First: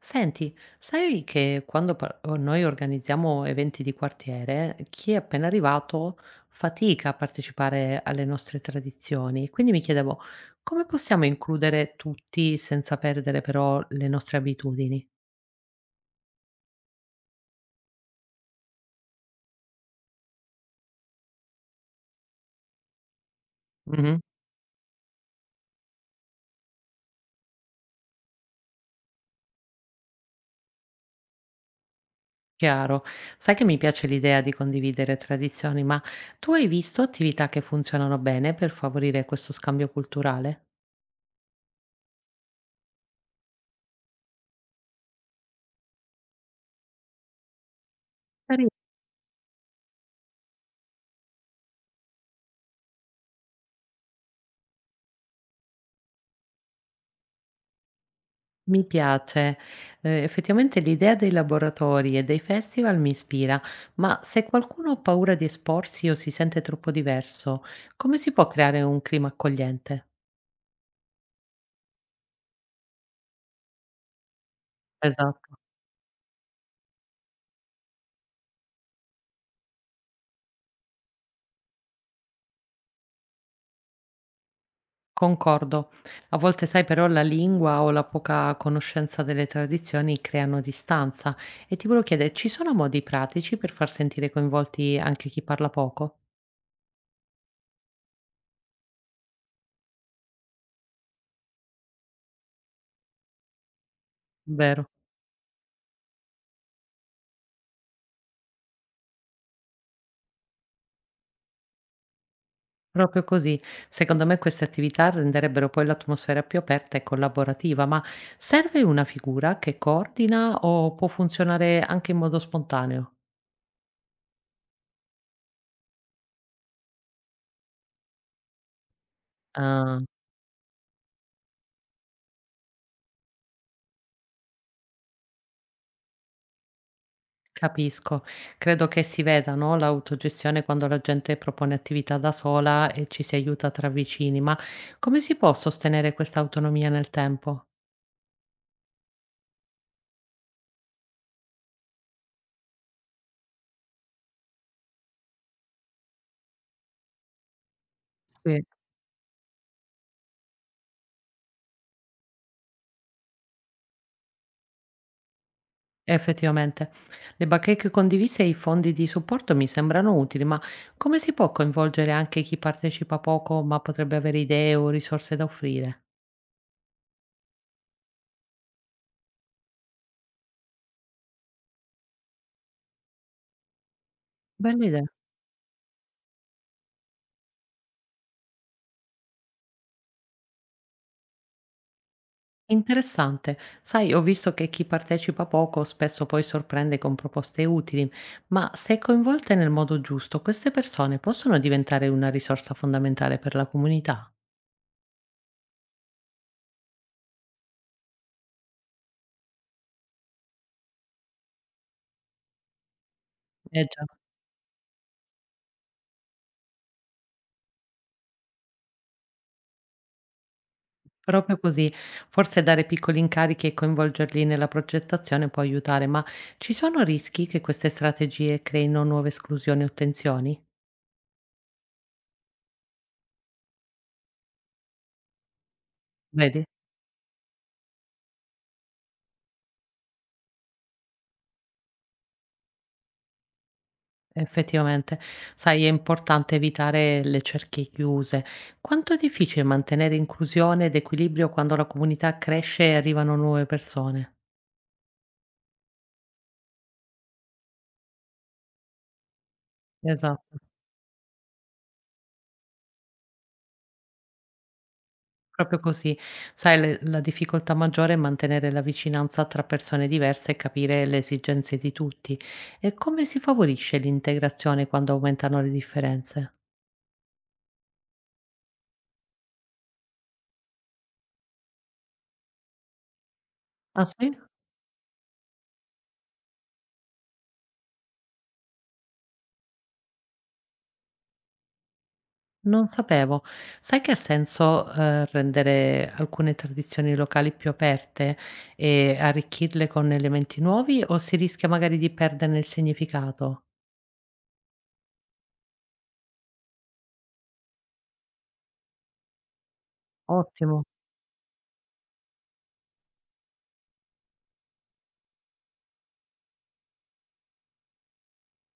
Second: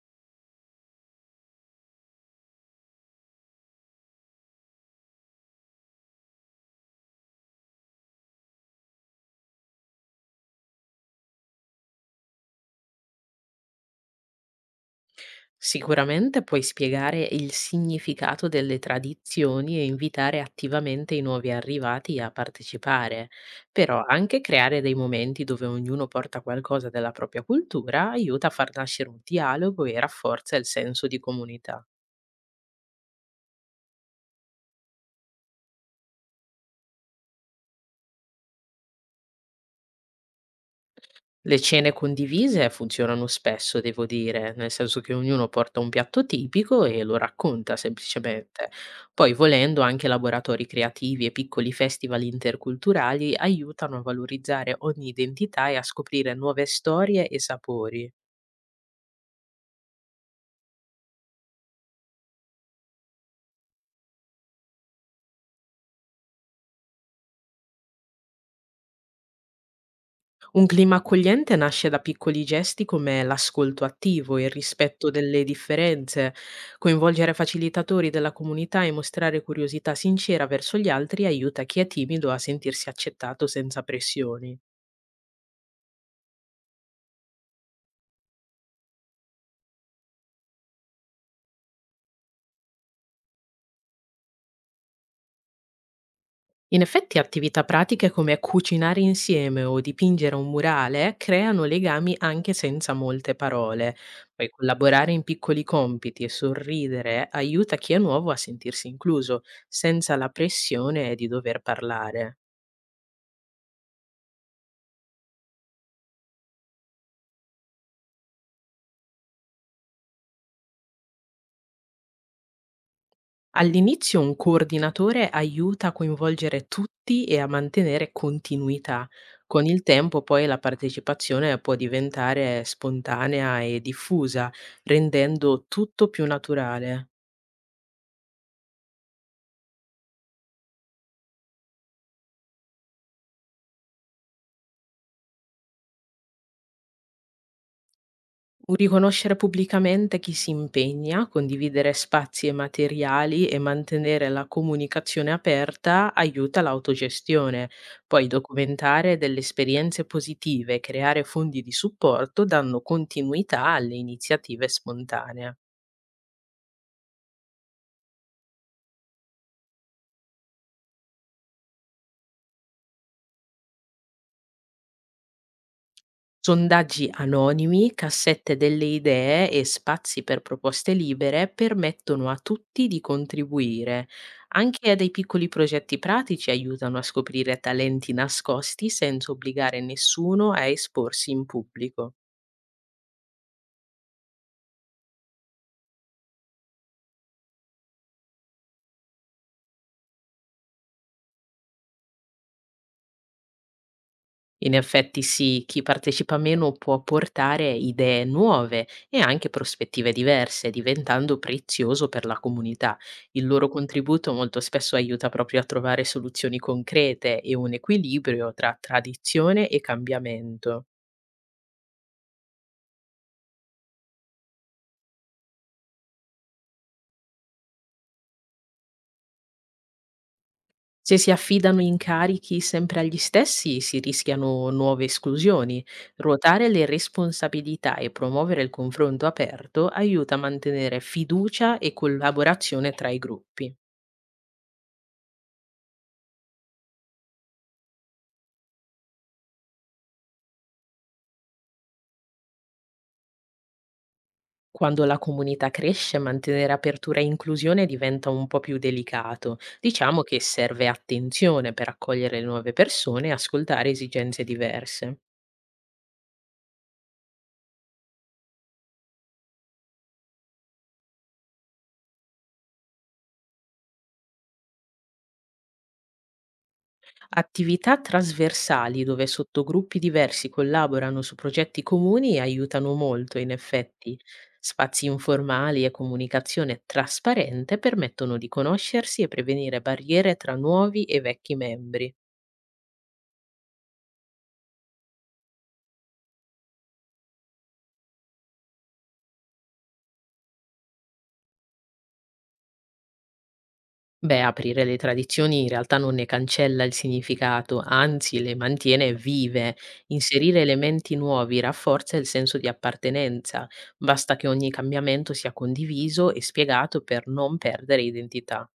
Senti, sai che quando noi organizziamo eventi di quartiere, chi è appena arrivato fatica a partecipare alle nostre tradizioni. Quindi mi chiedevo, come possiamo includere tutti senza perdere però le nostre abitudini? Sicuramente puoi spiegare il significato delle tradizioni e invitare attivamente i nuovi arrivati a partecipare, però Mhm. anche creare dei momenti dove ognuno porta qualcosa della propria cultura aiuta a far nascere un dialogo e rafforza il senso di comunità. Chiaro, sai che mi piace l'idea di condividere tradizioni, ma tu hai visto attività che funzionano bene per favorire questo scambio culturale? Le cene condivise funzionano spesso, devo dire, nel senso che ognuno porta un piatto tipico e lo racconta semplicemente. Poi, volendo, anche laboratori creativi e piccoli festival interculturali aiutano a valorizzare ogni identità e a scoprire nuove storie e sapori. Mi piace. Effettivamente l'idea dei laboratori e dei festival mi ispira, ma se qualcuno ha paura di esporsi o si sente troppo diverso, come si può creare un clima accogliente? Un clima accogliente nasce da piccoli gesti come l'ascolto attivo, il rispetto delle Esatto, differenze, coinvolgere facilitatori della comunità e mostrare curiosità sincera verso gli altri aiuta chi è timido a sentirsi accettato senza pressioni. concordo. A volte, sai, però la lingua o la poca conoscenza delle tradizioni creano distanza e ti volevo chiedere, ci sono modi pratici per far sentire coinvolti anche chi parla poco? In effetti attività pratiche come cucinare insieme o dipingere un murale creano legami anche senza molte parole. Poi Vero. collaborare in piccoli compiti e sorridere aiuta chi è nuovo a sentirsi incluso, senza la pressione di dover parlare. Proprio così. Secondo me queste attività renderebbero poi l'atmosfera più aperta e collaborativa, ma serve una figura che coordina o può funzionare anche in modo spontaneo? All'inizio un coordinatore aiuta a coinvolgere tutti e a mantenere continuità. Con il Ah, tempo poi la partecipazione può diventare spontanea e diffusa, rendendo tutto più naturale. capisco. Credo che si veda, no, l'autogestione quando la gente propone attività da sola e ci si aiuta tra vicini, ma come si può sostenere questa autonomia nel tempo? Un riconoscere pubblicamente chi si impegna, condividere spazi e materiali e mantenere la comunicazione aperta aiuta l'autogestione. Poi Sì. documentare delle esperienze positive e creare fondi di supporto danno continuità alle iniziative spontanee. Effettivamente. Le bacheche condivise e i fondi di supporto mi sembrano utili, ma come si può coinvolgere anche chi partecipa poco ma potrebbe avere idee o risorse da offrire? Sondaggi anonimi, cassette delle idee e spazi per proposte libere permettono a tutti di contribuire. Bella Anche idea. dei piccoli progetti pratici aiutano a scoprire talenti nascosti senza obbligare nessuno a esporsi in pubblico. Interessante. Sai, ho visto che chi partecipa poco spesso poi sorprende con proposte utili, ma se coinvolte nel modo giusto, queste persone possono diventare una risorsa fondamentale per la comunità. In effetti sì, chi partecipa meno può portare idee nuove e anche prospettive diverse, diventando prezioso per la comunità. Il loro Eh già. contributo molto spesso aiuta proprio a trovare soluzioni concrete e un equilibrio tra tradizione e cambiamento. Proprio così, forse dare piccoli incarichi e coinvolgerli nella progettazione può aiutare, ma ci sono rischi che queste strategie creino nuove esclusioni o tensioni? Se si affidano incarichi sempre agli stessi, si rischiano nuove esclusioni. Vedi? Ruotare le responsabilità e promuovere il confronto aperto aiuta a mantenere fiducia e collaborazione tra i gruppi. Effettivamente, sai, è importante evitare le cerchie chiuse. Quanto è difficile mantenere inclusione ed equilibrio quando la comunità cresce e arrivano nuove persone? Quando la comunità cresce, mantenere apertura e inclusione diventa un po' più delicato. Diciamo che Esatto. serve attenzione per accogliere le nuove persone e ascoltare esigenze diverse. Proprio così. Sai, le la difficoltà maggiore è mantenere la vicinanza tra persone diverse e capire le esigenze di tutti. E come si favorisce l'integrazione quando aumentano le differenze? Attività trasversali dove sottogruppi diversi collaborano su progetti comuni aiutano molto, in Ah effetti. sì? Spazi informali e comunicazione trasparente permettono di conoscersi e prevenire barriere tra nuovi e vecchi membri. Non sapevo. Sai che ha senso, rendere alcune tradizioni locali più aperte e arricchirle con elementi nuovi o si rischia magari di perderne il significato? Beh, aprire le tradizioni in realtà non ne cancella il significato, anzi le mantiene vive. Inserire Ottimo. elementi nuovi rafforza il senso di appartenenza. Basta che ogni cambiamento sia condiviso e spiegato per non perdere identità.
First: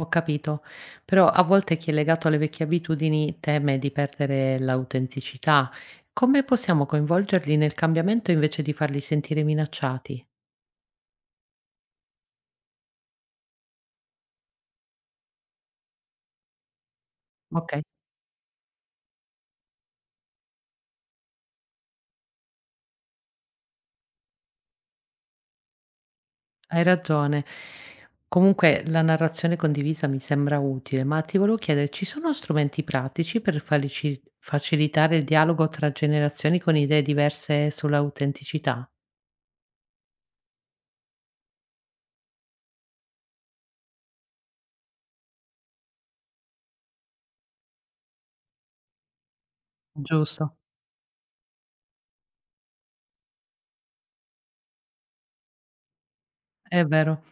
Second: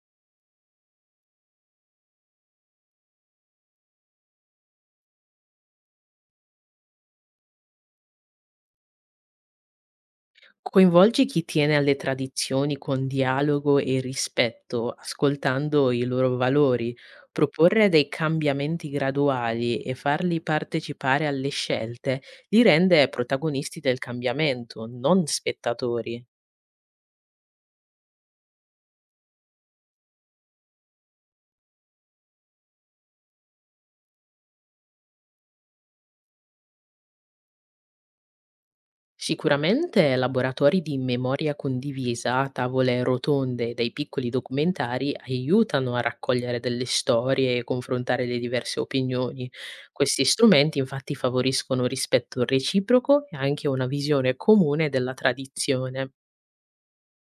Ho capito, però a volte chi è legato alle vecchie abitudini teme di perdere l'autenticità. Come possiamo coinvolgerli nel cambiamento invece di farli sentire minacciati? Coinvolgi chi tiene alle tradizioni con dialogo e rispetto, ascoltando i loro valori. Ok, Proporre dei cambiamenti graduali e farli partecipare alle scelte li rende protagonisti del cambiamento, non spettatori. hai ragione. Comunque la narrazione condivisa mi sembra utile, ma ti volevo chiedere, ci sono strumenti pratici per facilitare il dialogo tra generazioni con idee diverse sull'autenticità? Sicuramente laboratori di memoria condivisa, tavole rotonde e dei piccoli documentari aiutano a raccogliere delle storie e confrontare le diverse opinioni. Questi Giusto. strumenti infatti favoriscono rispetto reciproco e anche una visione comune della tradizione. È vero.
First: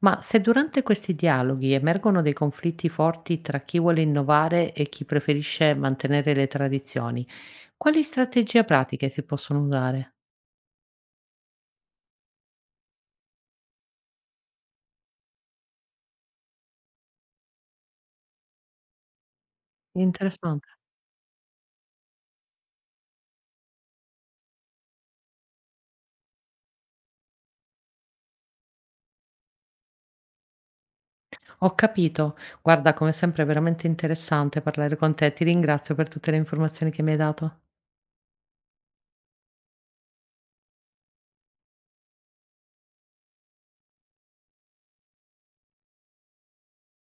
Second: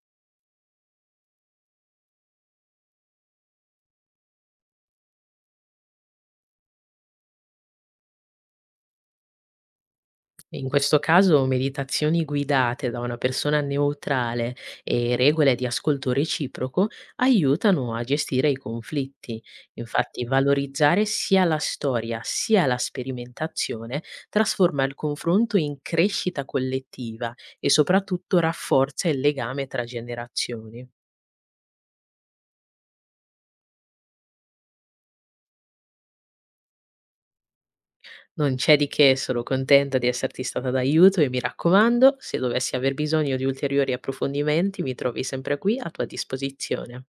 Ma se durante questi dialoghi emergono dei conflitti forti tra chi vuole innovare e chi preferisce mantenere le tradizioni, quali strategie pratiche si possono usare? In questo caso meditazioni guidate da una persona neutrale e regole di ascolto reciproco aiutano a gestire i conflitti. Infatti Interessante. valorizzare sia la storia sia la sperimentazione trasforma il confronto in crescita collettiva e soprattutto rafforza il legame tra generazioni. Ho capito. Guarda, come sempre è veramente interessante parlare con te. Ti ringrazio per tutte le informazioni che mi hai dato. Non c'è di che, sono contenta di esserti stata d'aiuto e mi raccomando, se dovessi aver bisogno di ulteriori approfondimenti, mi trovi sempre qui a tua disposizione.